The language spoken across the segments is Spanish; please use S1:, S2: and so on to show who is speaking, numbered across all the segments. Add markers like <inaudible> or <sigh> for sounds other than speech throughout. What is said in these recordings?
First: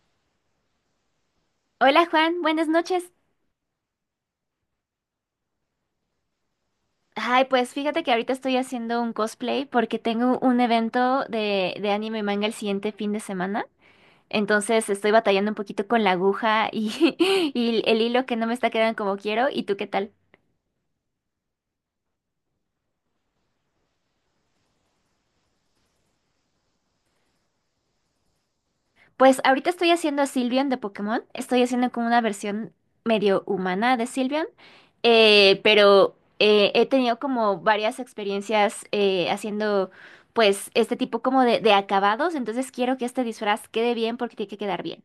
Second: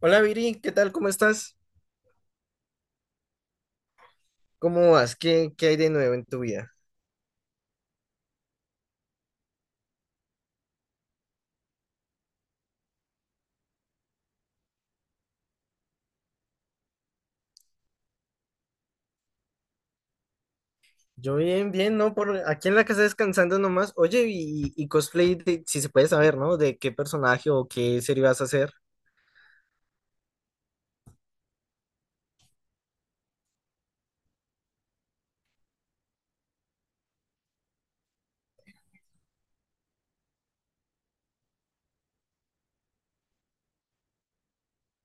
S1: Hola Viri, ¿qué tal? ¿Cómo estás?
S2: Hola Juan, buenas noches.
S1: ¿Cómo vas? ¿¿Qué hay de nuevo en tu vida?
S2: Ay, pues fíjate que ahorita estoy haciendo un cosplay porque tengo un evento de anime y manga el siguiente fin de semana. Entonces estoy batallando un poquito con la aguja y, <laughs> y el hilo que no me está quedando como quiero. ¿Y tú qué tal?
S1: Yo bien, bien, ¿no? Por aquí en la casa descansando nomás. Oye, y cosplay, si se puede saber, ¿no? ¿De qué personaje o qué serie vas a hacer?
S2: Pues ahorita estoy haciendo a Sylveon de Pokémon. Estoy haciendo como una versión medio humana de Sylveon. Pero he tenido como varias experiencias haciendo pues este tipo como de acabados. Entonces quiero que este disfraz quede bien porque tiene que quedar bien.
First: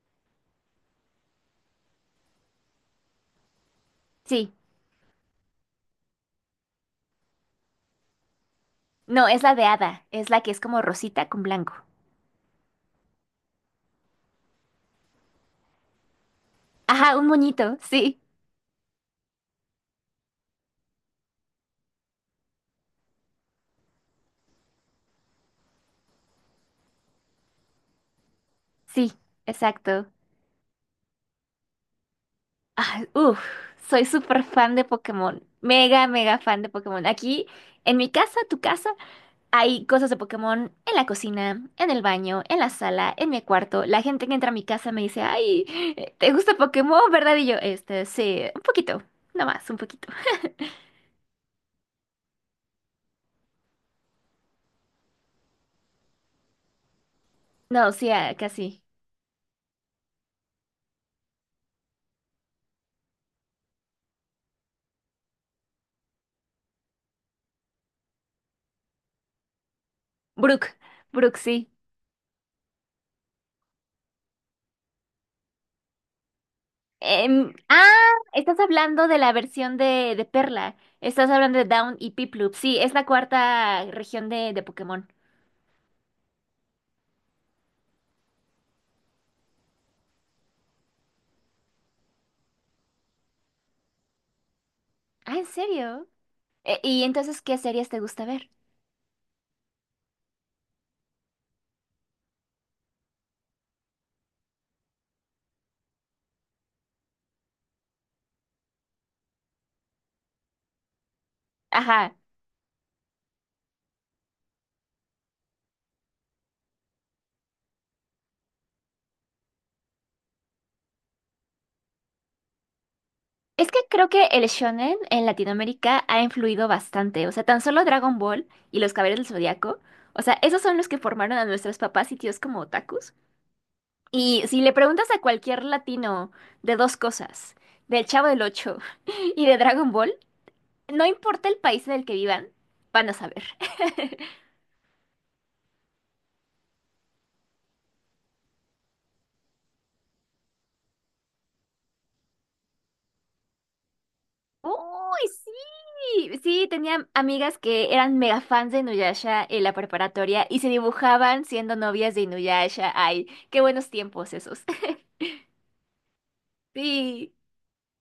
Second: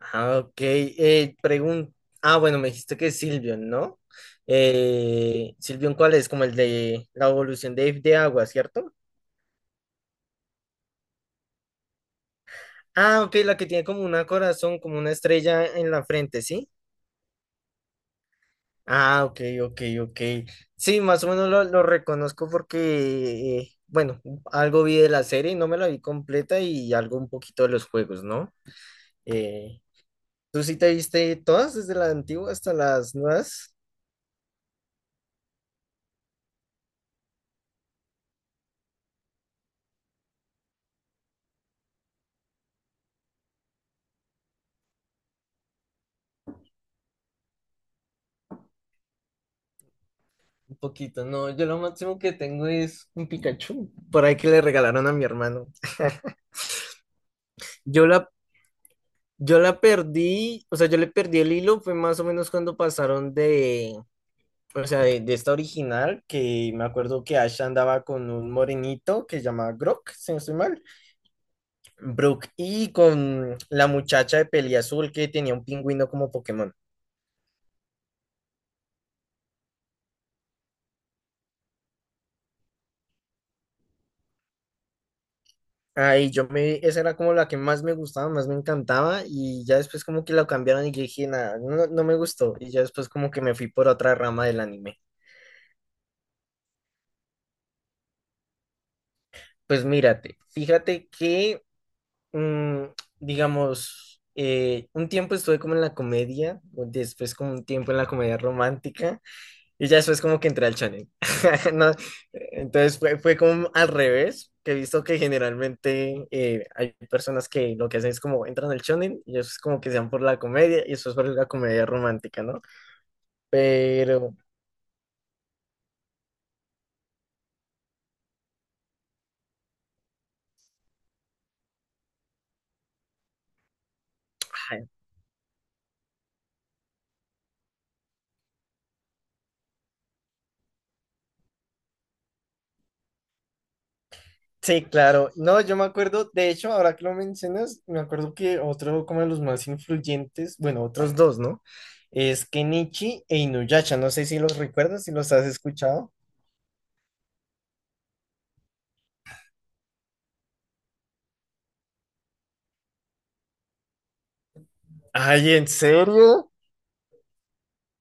S1: Ah, ok. Ah, bueno, me dijiste que es Silvion, ¿no?
S2: Sí.
S1: Silvion, ¿cuál es? Como el de la evolución de agua, ¿cierto?
S2: No, es la de hada. Es la que es como rosita con blanco.
S1: Ah, ok, la que tiene como una corazón, como una estrella en la frente, ¿sí?
S2: Ajá, un moñito. Sí.
S1: Ah, ok, ok, ok. Sí, más o menos lo reconozco porque, bueno, algo vi de la serie, no me la vi completa y algo un poquito de los juegos, ¿no?
S2: Sí.
S1: Eh,
S2: Exacto.
S1: ¿Tú sí te viste todas, desde la antigua hasta
S2: Ah,
S1: las
S2: uf,
S1: nuevas?
S2: soy súper fan de Pokémon. Mega, mega fan de Pokémon. Aquí, en mi casa, tu casa. Hay cosas de Pokémon en la cocina, en el baño, en la sala, en mi cuarto. La gente que entra a mi casa me dice, ay, ¿te gusta Pokémon, verdad? Y yo, este, sí, un poquito, nada más, un poquito.
S1: Un poquito, no, yo lo máximo que tengo es un Pikachu, por ahí que le regalaron a mi hermano. <laughs>
S2: No,
S1: Yo
S2: sí,
S1: la,
S2: ah, casi.
S1: yo la perdí, o sea, yo le perdí el hilo, fue más o menos cuando pasaron de. O sea, de esta original, que me acuerdo que Ash andaba con un morenito que se llama Grok, si no estoy
S2: Brooke,
S1: mal.
S2: Brooke, sí.
S1: Brook, y con la muchacha de peli azul que tenía un pingüino como Pokémon.
S2: Ah, estás hablando de la versión de Perla. Estás hablando de Down y Piplup. Sí, es la cuarta región de Pokémon.
S1: Esa era como la que más me gustaba, más me encantaba, y ya después como que la cambiaron y yo dije, nada, no, no me gustó, y ya después como que me fui por otra rama del anime.
S2: Ah, ¿en serio? ¿Y entonces qué series te gusta ver?
S1: Pues mírate, mm, digamos, un tiempo estuve como en la comedia, después como un tiempo en la comedia romántica, y ya después como que entré al channel. <laughs> No,
S2: Ajá.
S1: entonces fue, fue como al revés, que he visto que generalmente hay personas que lo que hacen es como entran al channel y eso es como que se van por la comedia y eso es por la comedia romántica, ¿no?
S2: Es que creo que
S1: Pero,
S2: el shonen en Latinoamérica ha influido bastante. O sea, tan solo Dragon Ball y los Caballeros del Zodiaco. O sea, esos son los que formaron a nuestros papás y tíos como otakus. Y si le
S1: ay,
S2: preguntas a cualquier latino de dos cosas, del Chavo del Ocho <laughs> y de Dragon Ball, no importa el país en el que vivan, van a saber. <laughs>
S1: sí, claro. No, yo me acuerdo, de hecho, ahora que lo mencionas, me acuerdo que otro como de los más influyentes, bueno, otros dos, ¿no? Es Kenichi e Inuyasha. No sé si los recuerdas, si
S2: Uy,
S1: los has escuchado.
S2: sí, sí, tenía amigas que eran mega fans de Inuyasha en la preparatoria y se dibujaban siendo novias de Inuyasha. Ay, qué buenos tiempos esos.
S1: Ay, ¿en serio?
S2: Sí,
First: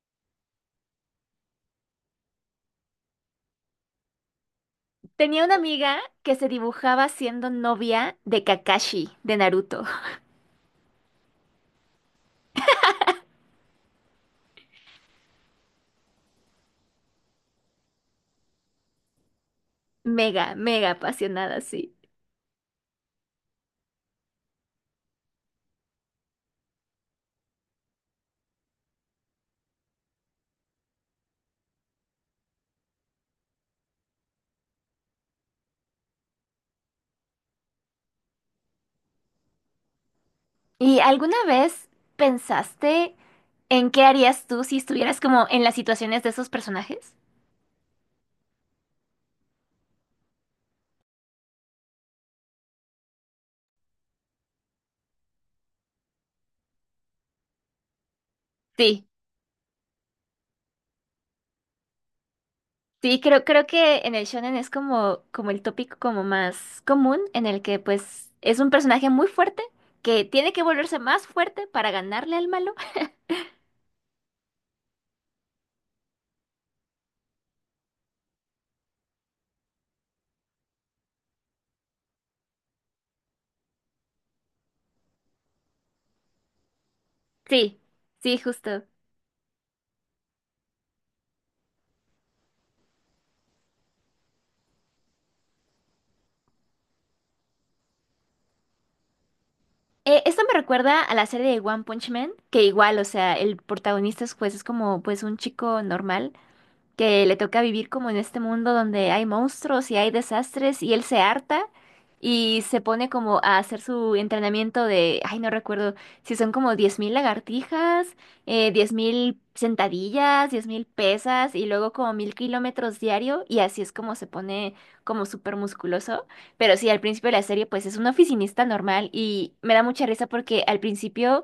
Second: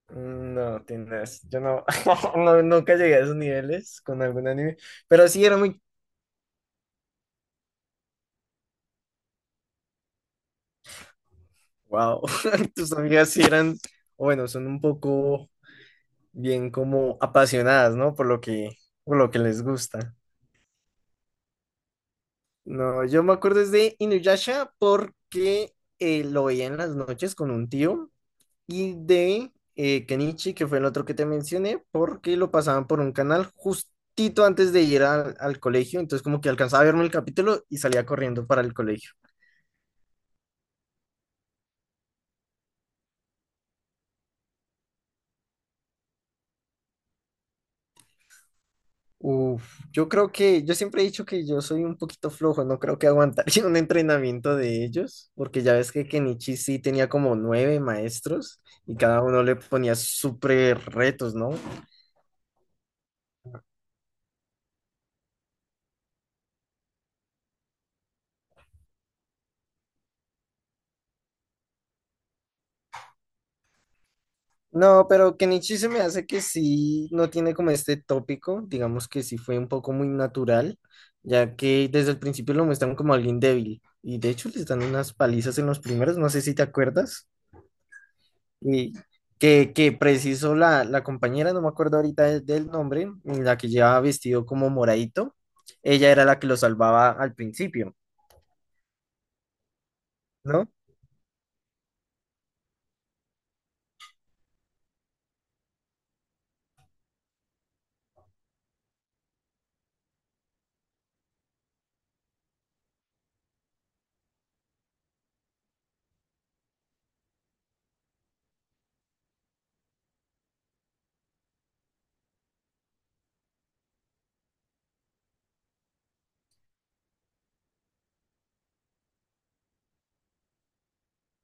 S1: No, tienes, yo no, <laughs> nunca llegué a esos niveles con algún anime, pero
S2: tenía
S1: sí
S2: una
S1: era muy,
S2: amiga que se dibujaba siendo novia de Kakashi, de Naruto. <laughs>
S1: wow, <laughs> tus amigas sí eran, o bueno, son un poco bien como apasionadas, ¿no? Por lo que les gusta.
S2: Mega, mega apasionada, sí.
S1: No, yo me acuerdo es de Inuyasha porque lo veía en las noches con un tío y de Kenichi, que fue el otro que te mencioné, porque lo pasaban por un canal justito antes de ir al colegio, entonces como que alcanzaba a verme el capítulo y salía corriendo para el colegio.
S2: ¿Y alguna vez pensaste en qué harías tú si estuvieras como en las situaciones de esos personajes?
S1: Uf, yo creo que, yo siempre he dicho que yo soy un poquito flojo, no creo que aguantaría <laughs> un entrenamiento de ellos, porque ya ves que Kenichi sí tenía como nueve maestros y
S2: Sí,
S1: cada uno le ponía súper retos, ¿no?
S2: sí, creo que en el shonen es como el tópico como más común, en el que pues es un personaje muy fuerte que tiene que volverse más fuerte para ganarle al malo. <laughs>
S1: No, pero Kenichi se me hace que sí, no tiene como este tópico, digamos que sí fue un poco muy natural, ya que desde el principio lo muestran como alguien débil, y de hecho les dan unas palizas en los primeros, no sé si te acuerdas,
S2: Sí, sí, justo.
S1: y que preciso la compañera, no me acuerdo ahorita del nombre, la que llevaba vestido como moradito, ella era la que lo salvaba al principio,
S2: Esto me
S1: ¿no?
S2: recuerda a la serie de One Punch Man, que igual, o sea, el protagonista es, pues es como pues un chico normal que le toca vivir como en este mundo donde hay monstruos y hay desastres y él se harta y se pone como a hacer su entrenamiento de, ay, no recuerdo si son como 10,000 lagartijas, 10,000 sentadillas, 10,000 pesas y luego como 1,000 kilómetros diario y así es como se pone como súper musculoso. Pero sí, al principio de la serie pues es un oficinista normal y me da mucha risa porque al principio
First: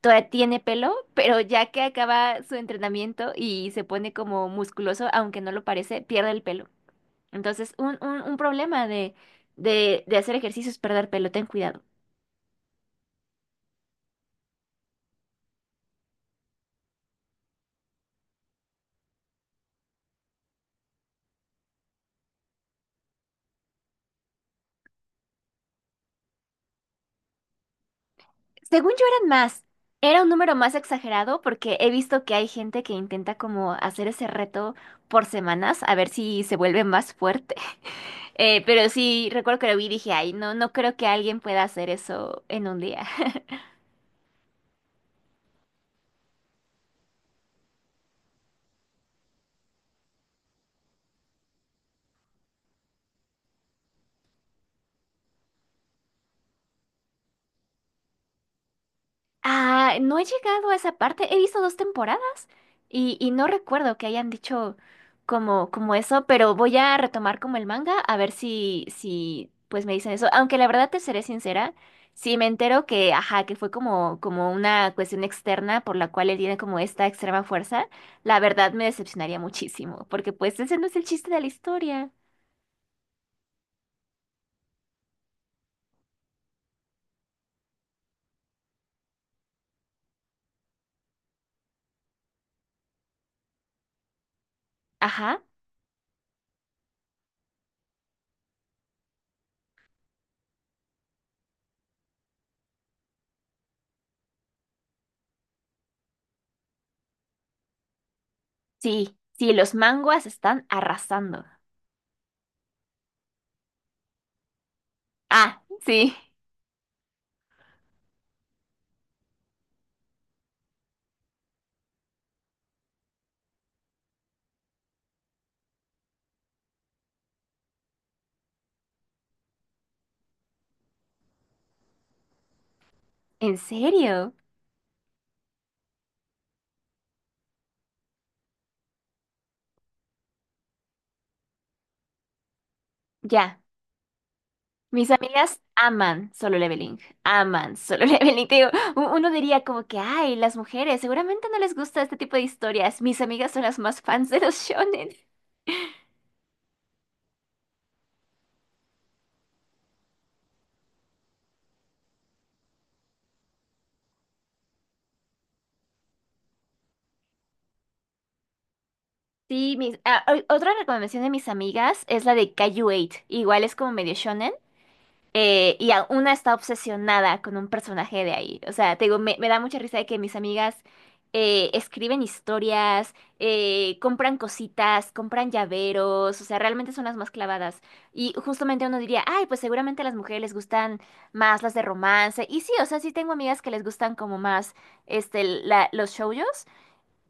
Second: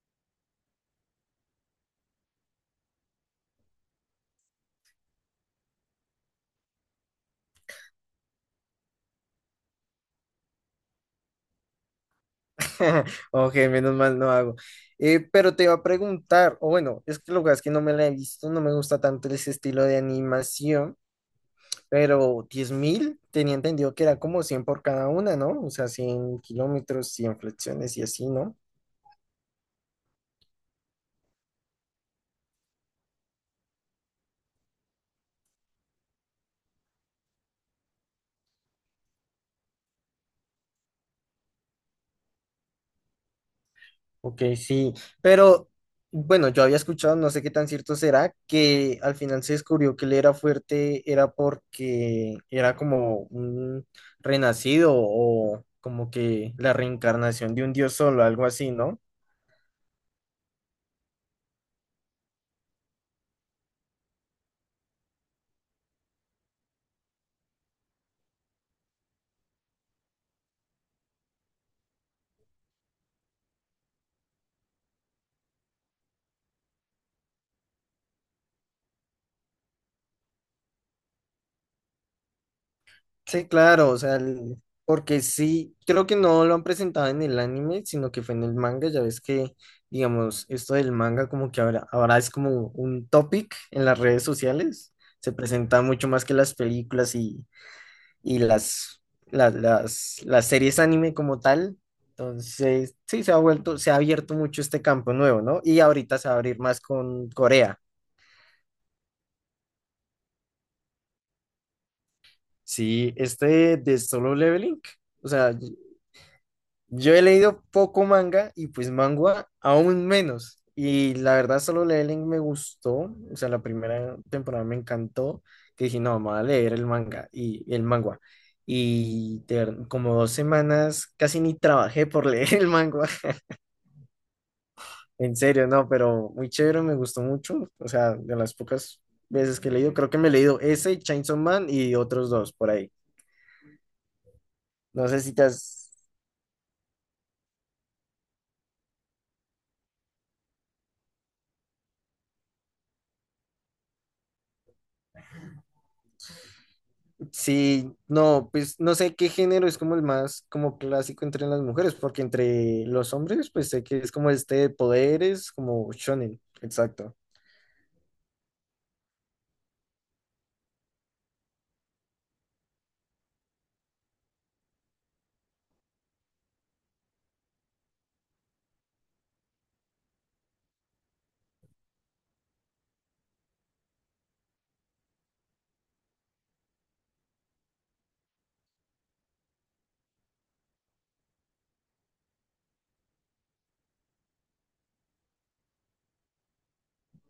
S2: todavía tiene pelo, pero ya que acaba su entrenamiento y se pone como musculoso, aunque no lo parece, pierde el pelo. Entonces, un problema de hacer ejercicio es perder pelo, ten cuidado.
S1: <laughs> Ok, menos mal no hago. Pero te iba a preguntar, o bueno, es que lo que pasa es que no me la he visto, no me gusta tanto ese estilo de animación, pero 10.000 tenía entendido que era como 100 por cada una, ¿no? O sea, 100 kilómetros, 100 flexiones y así, ¿no?
S2: Según yo eran más, era un número más exagerado porque he visto que hay gente que intenta como hacer ese reto por semanas a ver si se vuelve más fuerte. <laughs> Pero sí, recuerdo que lo vi y dije, ay, no, no creo que alguien pueda hacer eso en un día.
S1: Ok, sí, pero bueno, yo había escuchado, no sé qué tan cierto será, que al final se descubrió que él era fuerte, era porque era como un renacido o como que la reencarnación de un dios solo, algo así, ¿no?
S2: Ah, no he llegado a esa parte. He visto dos temporadas y no recuerdo que hayan dicho como eso, pero voy a retomar como el manga a ver si pues me dicen eso. Aunque la verdad te seré sincera, si me entero que, ajá, que fue como, como una cuestión externa por la cual él tiene como esta extrema fuerza, la verdad me decepcionaría muchísimo, porque pues ese no es el chiste de la historia.
S1: Sí, claro, o sea, porque sí, creo que no lo han presentado en el anime, sino que fue en el manga, ya ves que, digamos, esto del manga como que ahora, ahora es como un topic en las redes sociales, se
S2: Ajá,
S1: presenta mucho más que las películas y las series anime como tal. Entonces, sí, se ha vuelto, se ha abierto mucho este campo nuevo, ¿no? Y ahorita se va a abrir más con Corea.
S2: sí, sí, los manguas están arrasando.
S1: Sí, este de Solo Leveling. O sea,
S2: Ah, sí,
S1: yo he leído poco manga y pues manga aún menos. Y la verdad, Solo Leveling me gustó. O sea, la primera temporada me encantó. Que dije, no, vamos a leer el manga. Y como dos semanas casi ni trabajé por <laughs> leer el manga.
S2: ¿en serio?
S1: En serio, no, pero muy chévere, me gustó mucho. O sea, de las pocas veces que he leído, creo que me he leído ese, Chainsaw Man y otros dos por ahí.
S2: Ya.
S1: No
S2: Mis
S1: sé si te has...
S2: amigas aman Solo Leveling, aman Solo <laughs> Leveling. Te digo, uno diría como que, ay, las mujeres seguramente no les gusta este tipo de historias. Mis amigas son las más <laughs> fans de los shonen.
S1: Sí, no, pues no sé qué género es como el más como clásico entre las mujeres, porque entre los hombres, pues sé que es como este de poderes, como shonen, exacto.
S2: Sí, otra recomendación de mis amigas es la de Kaiju 8. Igual es como medio shonen. Y una está obsesionada con un personaje de ahí. O sea, te digo, me da mucha risa de que mis amigas escriben historias, compran cositas, compran llaveros, o sea, realmente son las más clavadas. Y justamente uno diría, ay, pues seguramente a las mujeres les gustan más las de romance. Y sí, o sea, sí tengo amigas que les gustan como más este, los shoujos,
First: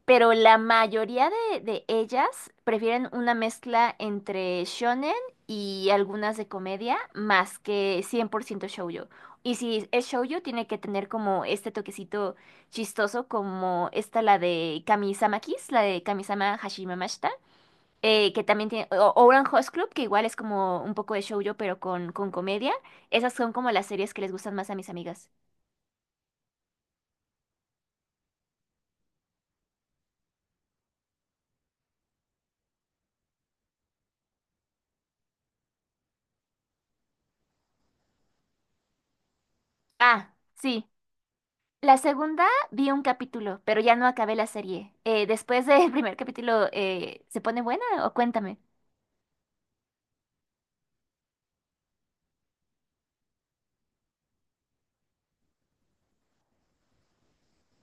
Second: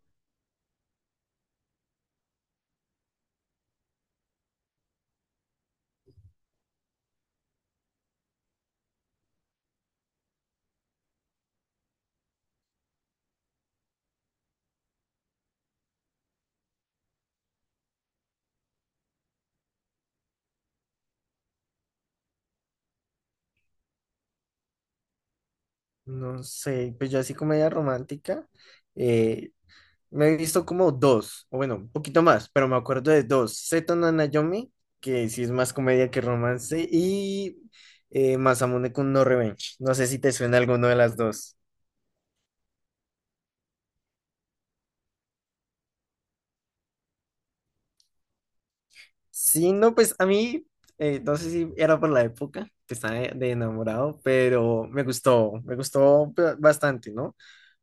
S2: pero la mayoría de ellas prefieren una mezcla entre shonen y algunas de comedia más que 100% shoujo. Y si es shoujo, tiene que tener como este toquecito chistoso, como esta, la de Kamisama Kiss, la de Kamisama Hashimamashita, que también tiene, o Orange Host Club, que igual es como un poco de shoujo, pero con comedia. Esas son como las series que les gustan más a mis amigas.
S1: No sé, pues yo así comedia romántica, eh, me he visto como dos, o bueno, un poquito más, pero me acuerdo de dos, Seto no Nayomi, que sí es más comedia que romance, y Masamune Kun no Revenge, no sé si te
S2: Ah,
S1: suena
S2: sí.
S1: alguno de las dos.
S2: La segunda vi un capítulo, pero ya no acabé la serie. Después del <laughs> primer capítulo, ¿se pone buena o cuéntame?
S1: Sí, no, pues a mí, no sé si era por la época que estaba de enamorado, pero me gustó bastante, ¿no?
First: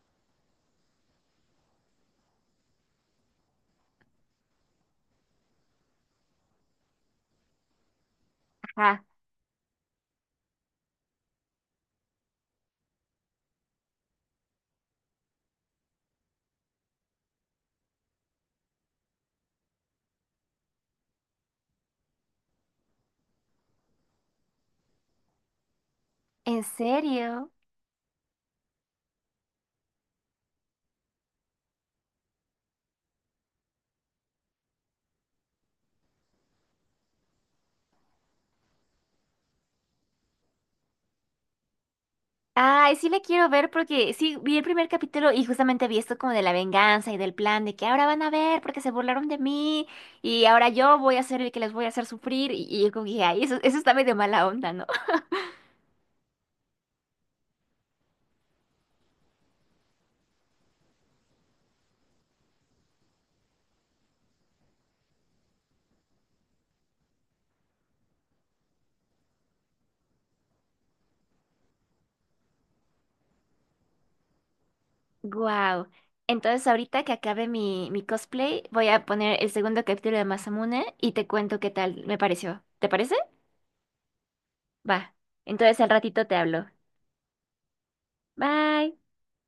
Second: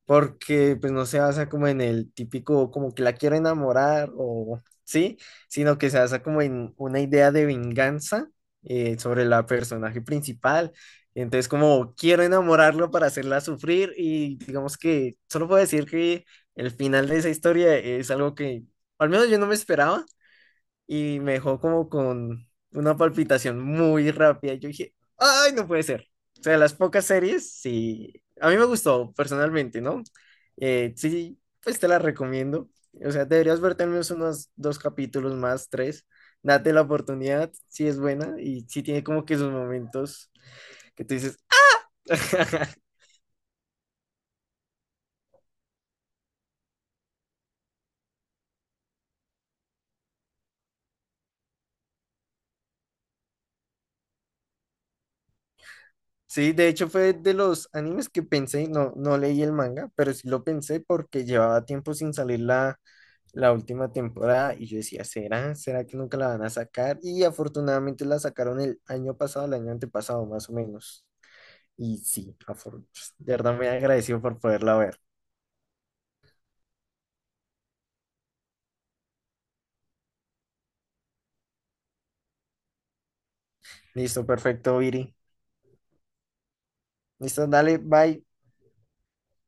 S1: Porque pues no se basa como en el típico, como que la quiero enamorar o sí, sino que se basa como en una idea de venganza
S2: Ajá.
S1: sobre la personaje principal. Entonces, como quiero enamorarlo para hacerla sufrir y digamos que solo puedo decir que el final de esa historia es algo que al menos yo no me esperaba y me dejó como con una palpitación muy rápida. Yo dije, ay, no puede ser. O sea,
S2: ¿En
S1: las pocas
S2: serio?
S1: series, sí, a mí me gustó personalmente, ¿no? Sí, pues te la recomiendo. O sea, deberías verte al menos unos dos capítulos más, tres. Date la oportunidad, si es buena y si tiene como que sus momentos que tú dices. <laughs>
S2: Ay, sí la quiero ver porque sí, vi el primer capítulo y justamente vi esto como de la venganza y del plan de que ahora van a ver porque se burlaron de mí y ahora yo voy a ser el que les voy a hacer sufrir y yo como que dije, ay, eso está medio mala onda, ¿no? <laughs>
S1: Sí, de hecho fue de los animes que pensé, no, no leí el manga, pero sí lo pensé porque llevaba tiempo sin salir la última temporada y yo decía, ¿será? ¿Será que nunca la van a sacar? Y afortunadamente la sacaron el año pasado, el año antepasado más o menos. Y sí, de verdad me agradecido por poderla ver.
S2: Wow. Entonces ahorita que acabe mi cosplay, voy a poner el segundo capítulo de Masamune y te cuento qué tal me pareció. ¿Te parece?
S1: Listo, perfecto,
S2: Va,
S1: Viri.
S2: entonces al ratito te hablo.
S1: Listo, dale, bye.
S2: Bye.